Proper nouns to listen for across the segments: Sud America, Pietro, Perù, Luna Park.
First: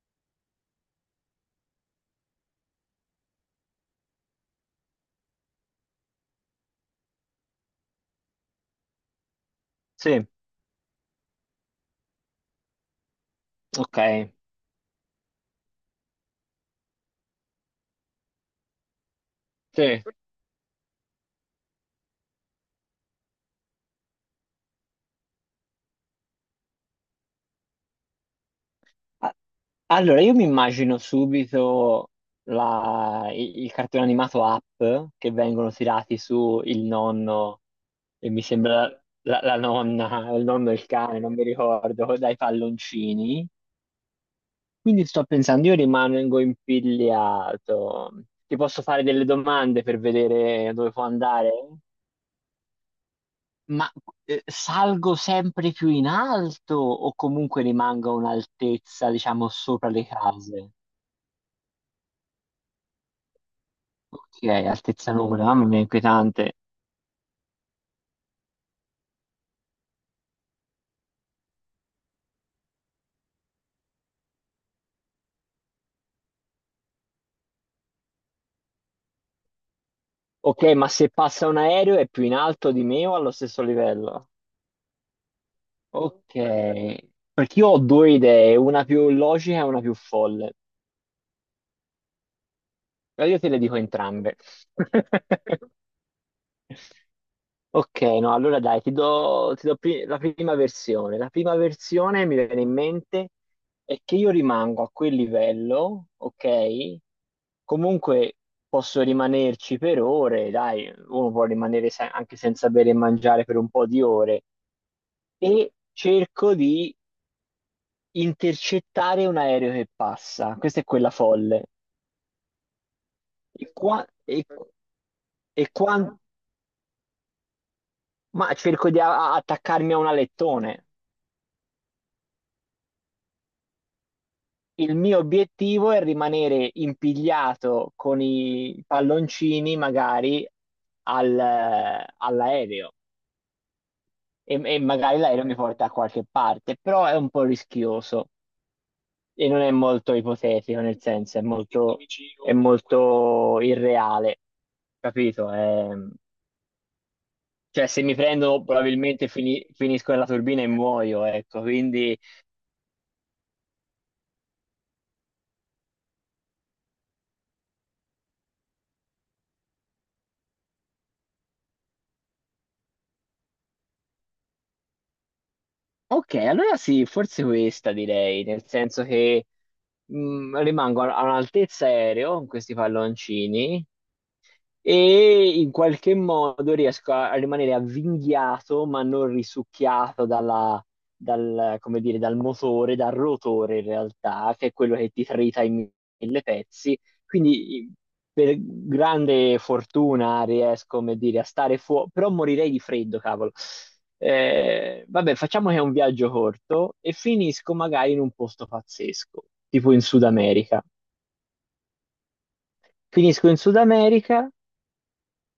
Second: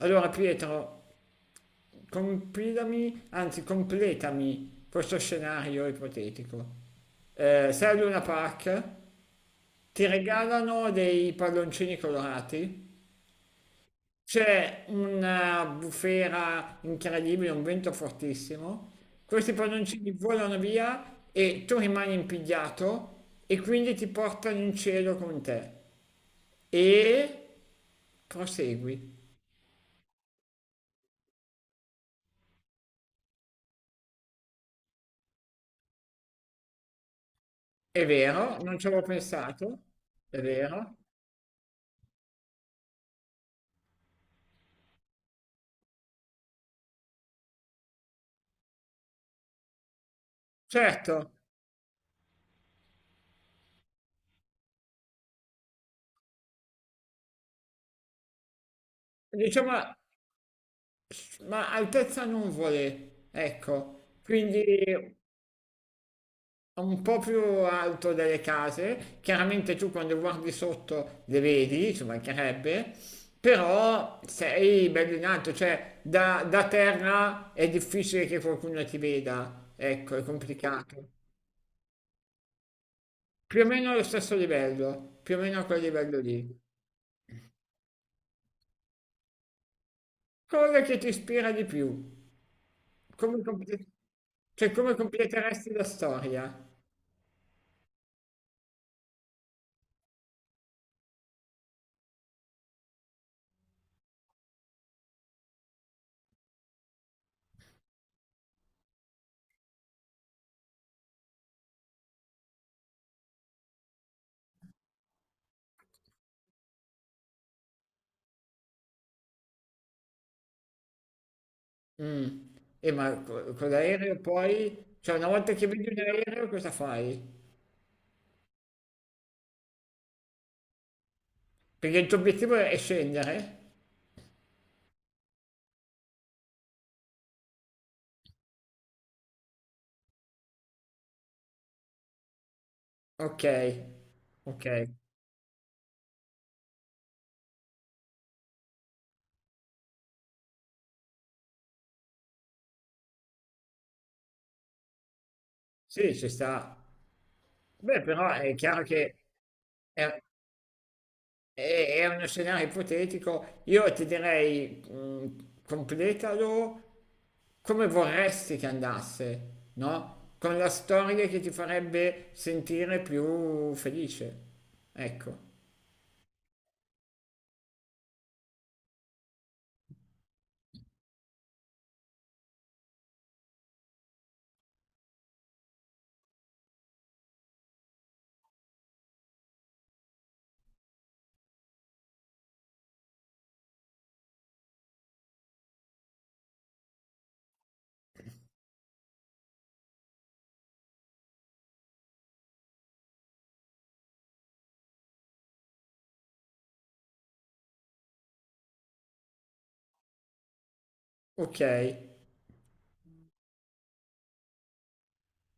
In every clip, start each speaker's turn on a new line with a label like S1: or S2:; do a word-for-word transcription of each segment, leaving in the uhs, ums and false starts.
S1: Allora Pietro, compilami, anzi completami questo scenario ipotetico. Eh, sei a Luna Park, ti
S2: Sì,
S1: regalano dei palloncini colorati,
S2: ok.
S1: c'è una bufera incredibile, un vento fortissimo, questi
S2: Sì.
S1: palloncini volano via e tu rimani impigliato e quindi ti portano in cielo con te. E prosegui.
S2: A- Allora, io mi immagino subito la- i- il cartone animato Up che vengono tirati su il nonno
S1: È
S2: e mi
S1: vero, non
S2: sembra
S1: ci avevo
S2: la, la
S1: pensato,
S2: nonna, o
S1: è
S2: il nonno e il
S1: vero.
S2: cane, non mi ricordo, dai palloncini. Quindi sto pensando, io rimango impigliato. Ti posso fare delle domande per vedere dove può
S1: Certo,
S2: andare? Ma eh, salgo sempre più in alto o comunque rimango a un'altezza, diciamo,
S1: diciamo,
S2: sopra le case?
S1: ma altezza non vuole, ecco,
S2: Ok,
S1: quindi
S2: altezza nuvola, mamma mia, inquietante.
S1: è un po' più alto delle case, chiaramente tu quando guardi sotto le vedi, ci mancherebbe, però sei bello in alto, cioè da, da terra è difficile che qualcuno ti veda, ecco, è
S2: Ok, ma
S1: complicato.
S2: se passa un aereo è più in alto di me o allo
S1: Più
S2: stesso
S1: o meno allo
S2: livello?
S1: stesso livello, più o meno a quel livello
S2: Ok,
S1: lì.
S2: perché io ho due idee, una più logica e una più folle.
S1: Cosa che ti ispira di più?
S2: Ma io
S1: Come,
S2: te le dico
S1: comple-
S2: entrambe.
S1: cioè, come completeresti la storia?
S2: Ok, no, allora dai, ti do, ti do pri- la prima versione. La prima versione mi viene in mente è che io rimango a quel livello, ok? Comunque posso rimanerci per ore, dai, uno può rimanere se- anche senza bere e mangiare per un po' di ore e cerco di intercettare un aereo che passa. Questa è quella folle.
S1: Mm. E ma co-
S2: E
S1: con
S2: qua,
S1: l'aereo
S2: e,
S1: poi, cioè una volta
S2: e
S1: che vedi
S2: qua,
S1: un aereo cosa fai?
S2: ma cerco di a- attaccarmi a un alettone.
S1: Perché il tuo obiettivo è scendere?
S2: Il mio obiettivo è rimanere impigliato con i palloncini magari al- all'aereo
S1: Ok,
S2: e,
S1: ok,
S2: e magari l'aereo mi porta a qualche parte, però è un po' rischioso e non è molto ipotetico, nel senso è molto, è molto irreale, capito? È-
S1: sì, ci sta.
S2: cioè
S1: Beh,
S2: se mi
S1: però è
S2: prendo
S1: chiaro che
S2: probabilmente fini- finisco
S1: è,
S2: nella turbina e muoio, ecco,
S1: è- è
S2: quindi...
S1: uno scenario ipotetico. Io ti direi, mh, completalo come vorresti che andasse, no? Con la storia che ti farebbe sentire più felice. Ecco,
S2: Ok, allora sì, forse questa direi, nel senso che mh, rimango a a un'altezza aereo con questi palloncini e in qualche modo riesco a, a rimanere avvinghiato ma non risucchiato dalla- dal, come dire, dal motore, dal rotore in realtà, che è quello che ti trita in mille pezzi. Quindi i- per grande fortuna riesco, come dire, a stare fuori, però morirei di freddo, cavolo. Eh, vabbè, facciamo che è un viaggio corto e finisco magari in un posto pazzesco, tipo in Sud America.
S1: ok.
S2: Finisco in Sud America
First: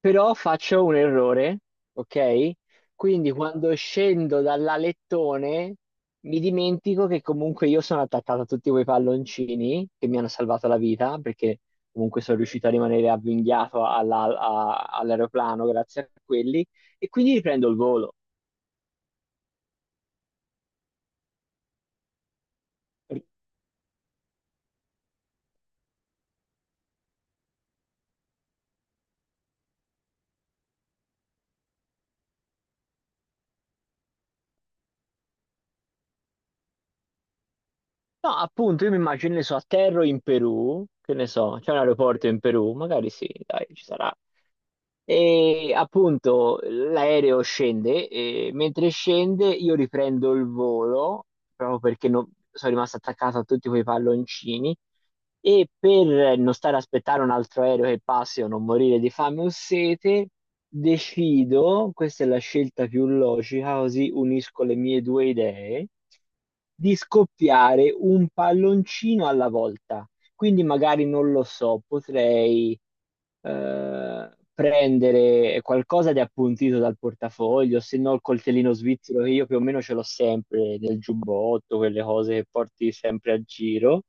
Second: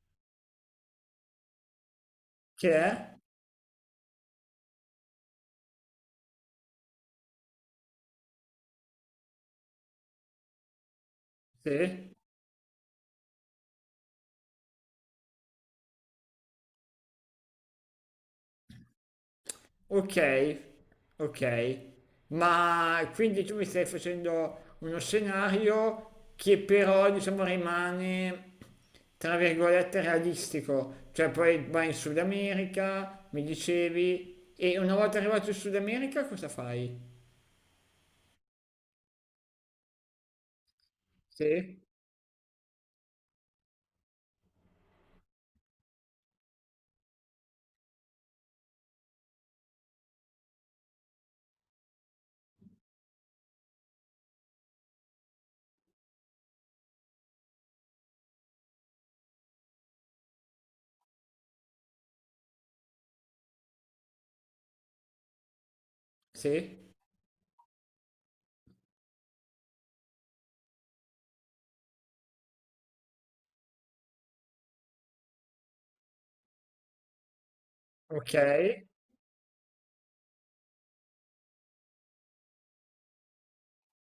S2: però faccio un errore, ok?
S1: Che è?
S2: Quindi quando scendo dall'alettone mi dimentico che comunque io sono attaccato a tutti quei palloncini che mi hanno salvato la vita, perché
S1: Sì.
S2: comunque sono riuscito a rimanere avvinghiato alla- a- all'aeroplano grazie a quelli, e quindi riprendo il volo.
S1: Ok, ok, ma quindi tu mi stai facendo uno scenario che però diciamo rimane tra virgolette realistico, cioè poi vai in Sud America, mi dicevi, e una volta arrivato in Sud America cosa fai?
S2: No, appunto, io mi immagino, che ne so, atterro in Perù, che ne so, c'è un
S1: Sì,
S2: aeroporto in Perù, magari sì, dai, ci sarà. E appunto l'aereo scende e mentre scende io riprendo il volo proprio perché non- sono rimasto attaccato a tutti quei palloncini e per non stare a aspettare un altro aereo che passi o non morire di fame o sete, decido, questa è la scelta più logica, così unisco le mie due idee,
S1: sì,
S2: di scoppiare un palloncino alla volta. Quindi magari non lo so, potrei eh, prendere qualcosa di appuntito dal portafoglio, se no il
S1: ok.
S2: coltellino svizzero che io più o meno ce l'ho sempre nel giubbotto, quelle cose che porti sempre a giro.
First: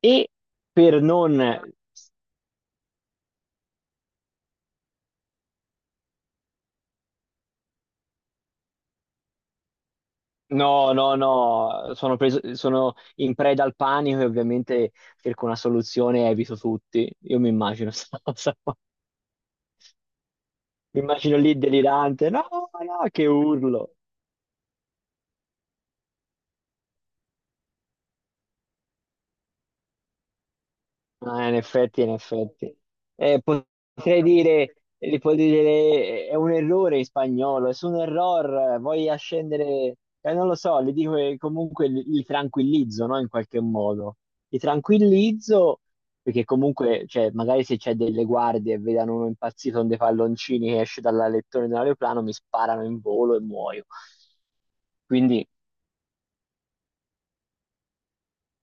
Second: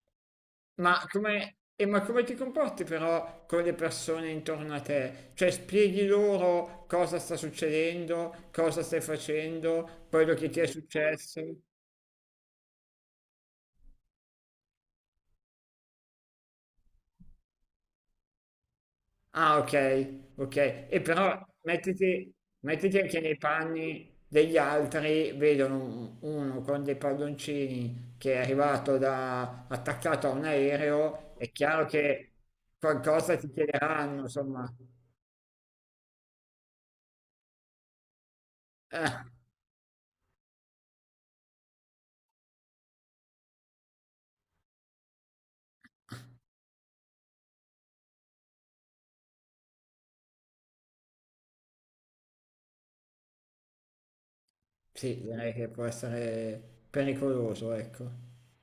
S2: E per
S1: Ma come,
S2: non...
S1: e ma come ti comporti però con le persone intorno a te? Cioè spieghi loro cosa sta succedendo, cosa stai facendo, quello che ti è
S2: No, no,
S1: successo?
S2: no, sono preso, sono in preda al panico e ovviamente cerco una soluzione e evito tutti. Io mi immagino sta cosa qua.
S1: Ah, ok, ok.
S2: Mi
S1: E
S2: immagino
S1: però
S2: lì delirante,
S1: mettiti,
S2: no,
S1: mettiti
S2: no,
S1: anche
S2: che
S1: nei
S2: urlo.
S1: panni degli altri, vedono un- uno con dei palloncini che è arrivato da, attaccato a un aereo,
S2: Ah,
S1: è
S2: in
S1: chiaro
S2: effetti, in
S1: che
S2: effetti.
S1: qualcosa
S2: Eh,
S1: ti chiederanno,
S2: potrei
S1: insomma.
S2: dire, li puoi dire, eh, è un errore in spagnolo, es un error, eh, voglio scendere, eh, non lo so, li dico che comunque li, li tranquillizzo, no, in qualche modo. Li tranquillizzo perché comunque, cioè, magari se c'è delle guardie e vedono uno impazzito con dei palloncini che esce dalla lettore di un aeroplano, mi sparano in volo e muoio.
S1: Sì,
S2: Quindi,
S1: direi che può essere pericoloso, ecco.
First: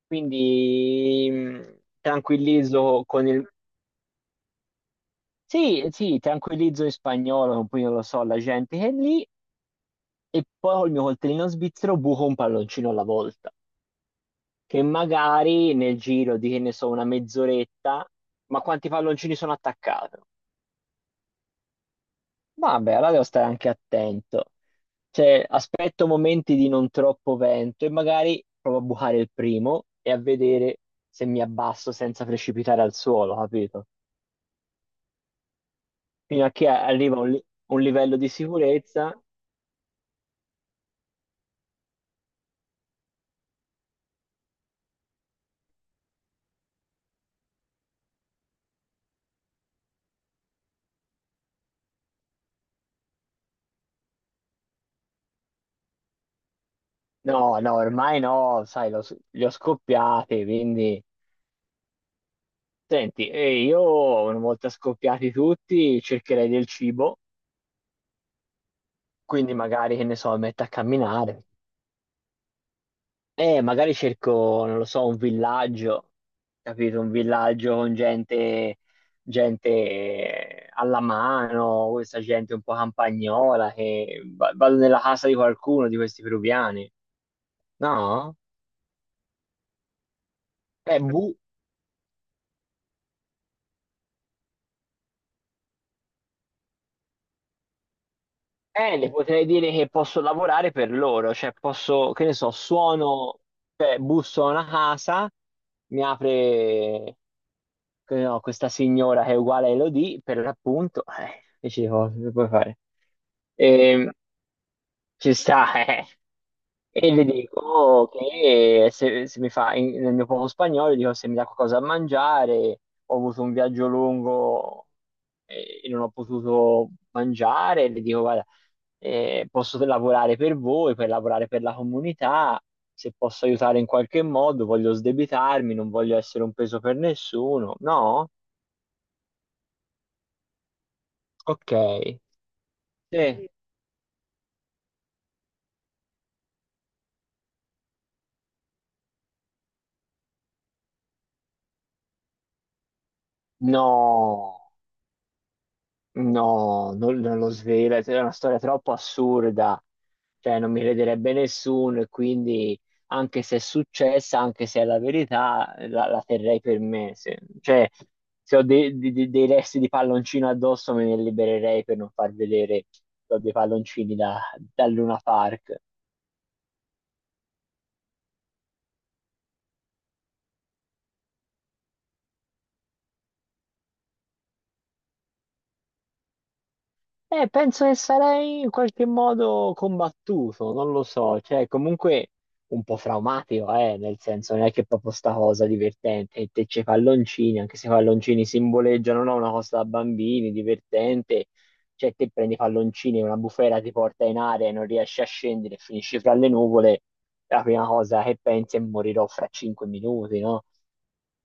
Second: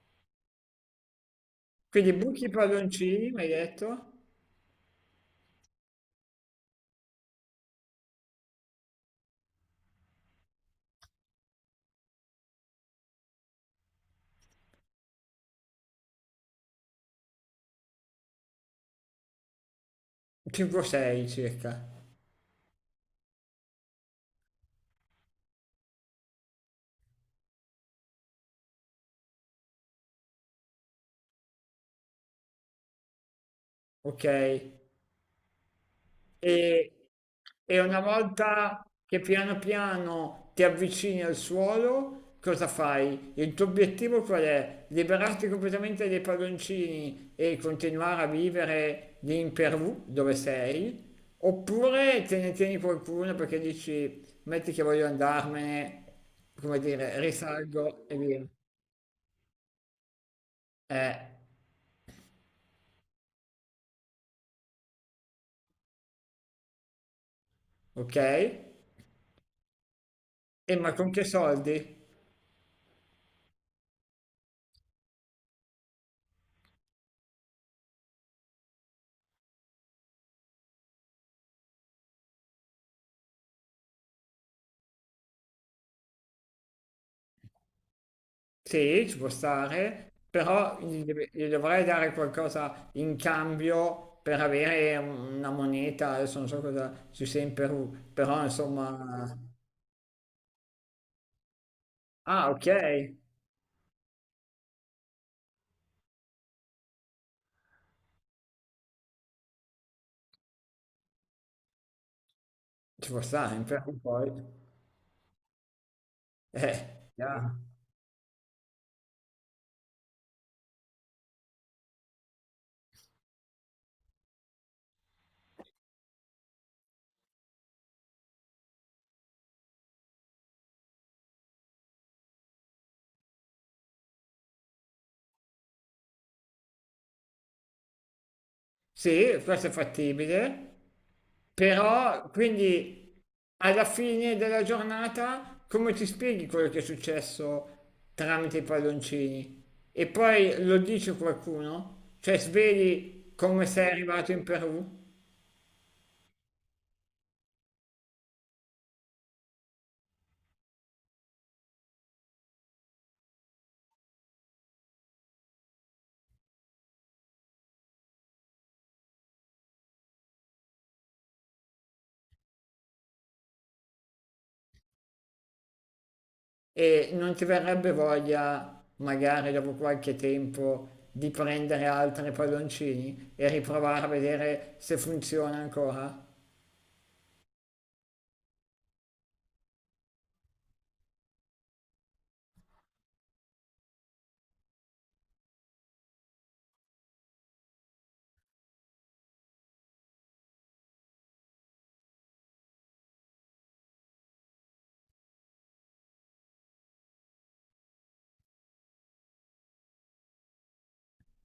S2: quindi mh,
S1: Quindi buchi
S2: tranquillizzo con
S1: palloncini, mi
S2: il,
S1: hai detto?
S2: sì, eh, sì, tranquillizzo in spagnolo, poi non lo so, la gente che è lì, e poi col mio coltellino svizzero buco un palloncino alla volta, che magari nel giro di, che ne so, una mezz'oretta, ma quanti palloncini sono attaccato?
S1: cinque sei circa.
S2: Vabbè, allora devo stare anche attento. Cioè, aspetto momenti di non troppo vento e magari provo a bucare il primo e a vedere se mi abbasso senza precipitare al suolo, capito?
S1: Ok,
S2: Fino a che
S1: e,
S2: arriva un li-
S1: e
S2: un
S1: una
S2: livello di
S1: volta
S2: sicurezza.
S1: che piano piano ti avvicini al suolo, cosa fai? Il tuo obiettivo qual è? Liberarti completamente dai palloncini e continuare a vivere lì in Perù, dove sei? Oppure te ne tieni qualcuno perché dici, metti che voglio andarmene, come dire,
S2: No, no,
S1: risalgo e
S2: ormai
S1: via.
S2: no, sai, lo s- li ho scoppiati, quindi...
S1: Eh,
S2: Senti, e io una volta scoppiati tutti cercherei del cibo,
S1: ok?
S2: quindi magari, che ne so, mi metto a
S1: E ma con che
S2: camminare.
S1: soldi?
S2: E magari cerco, non lo so, un villaggio, capito? Un villaggio con gente, gente eh, alla mano, questa gente un po' campagnola, che va- vado nella casa di qualcuno di questi peruviani. No?
S1: Sì, ci può stare, però
S2: Eh,
S1: gli, deve-
S2: bu-
S1: gli dovrei dare qualcosa in cambio per avere un- una moneta, adesso non so cosa ci sia in Perù, però
S2: Eh, le
S1: insomma...
S2: potrei dire che posso lavorare per loro, cioè posso, che ne
S1: Ah,
S2: so,
S1: ok, ci
S2: suono, cioè busso a una casa, mi apre che no, questa signora che è uguale a Elodie, per l'appunto, eh, che ci cose che puoi fare?
S1: può stare in Perù
S2: E,
S1: poi.
S2: ci sta, eh.
S1: Eh,
S2: E le
S1: chiaro.
S2: dico che se, se mi fa, in- nel mio poco spagnolo, dico se mi dà qualcosa da mangiare, ho avuto un viaggio lungo eh, e non ho potuto mangiare, le dico guarda, eh, posso lavorare per voi, per lavorare per la comunità, se posso aiutare in qualche modo, voglio sdebitarmi, non voglio essere un peso per nessuno. No?
S1: Sì, questo è fattibile.
S2: Ok.
S1: Però,
S2: Sì.
S1: quindi,
S2: Sì.
S1: alla fine della giornata, come ti spieghi quello che è successo tramite i palloncini? E poi lo dice qualcuno? Cioè, sveli come sei arrivato in
S2: No,
S1: Perù
S2: no, non, non lo svela, è una storia troppo assurda, cioè non mi crederebbe nessuno e quindi anche se è successa, anche se è la verità, la, la terrei per me. Se, cioè, se ho dei, di- di- dei resti di palloncino addosso me ne libererei per non far vedere che ho dei palloncini da, da Luna Park.
S1: e non ti verrebbe voglia, magari dopo qualche tempo, di prendere altri palloncini e riprovare a vedere se funziona ancora?
S2: Eh, penso che sarei in qualche modo combattuto, non lo so, cioè comunque un po' traumatico, eh, nel senso non è che proprio sta cosa divertente, e te c'è i palloncini, anche se i palloncini simboleggiano no, una cosa da bambini, divertente, cioè te prendi i palloncini, una bufera ti porta in aria e non riesci a scendere, finisci fra le nuvole, la prima cosa che pensi è morirò fra cinque minuti, no?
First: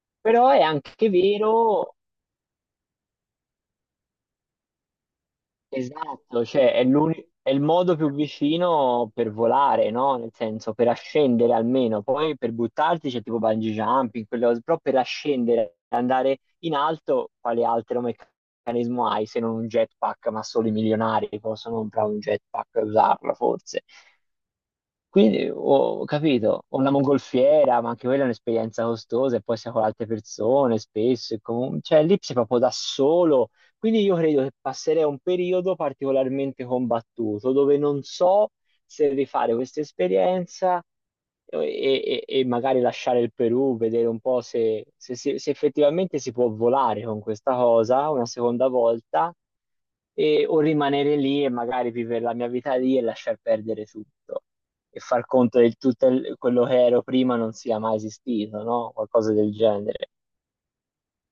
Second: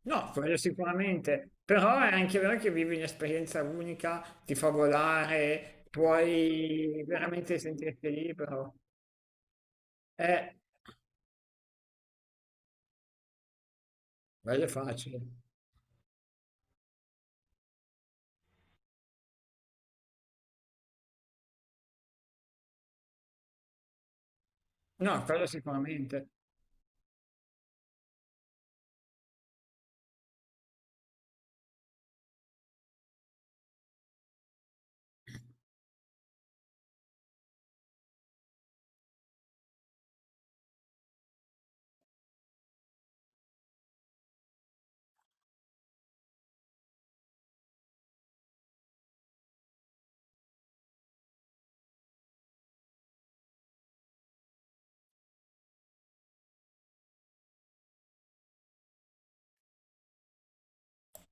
S1: No,
S2: Però
S1: quello
S2: è anche
S1: sicuramente,
S2: vero.
S1: però è anche vero che vivi un'esperienza unica, ti fa volare,
S2: Esatto, cioè è
S1: puoi
S2: l'uni- è
S1: veramente
S2: il modo
S1: sentirti
S2: più
S1: libero.
S2: vicino per volare, no? Nel
S1: Eh,
S2: senso, per ascendere almeno, poi per buttarti c'è tipo bungee jumping, quelle cose,
S1: quello è
S2: però per
S1: facile.
S2: ascendere, andare in alto, quale altro meccanismo hai se non un jetpack? Ma solo i milionari possono comprare un jetpack e usarlo, forse.
S1: No, quello
S2: Quindi ho ho
S1: sicuramente.
S2: capito, ho una mongolfiera, ma anche quella è un'esperienza costosa e poi sei con altre persone spesso, e comu- cioè lì sei proprio da solo. Quindi io credo che passerei un periodo particolarmente combattuto dove non so se rifare questa esperienza e, e- e magari lasciare il Perù, vedere un po' se, se si- se effettivamente si può volare con questa cosa una seconda volta e- o rimanere lì e magari vivere la mia vita lì e lasciar perdere tutto e far conto che tutto il- quello che ero prima non sia mai esistito, no? Qualcosa del genere.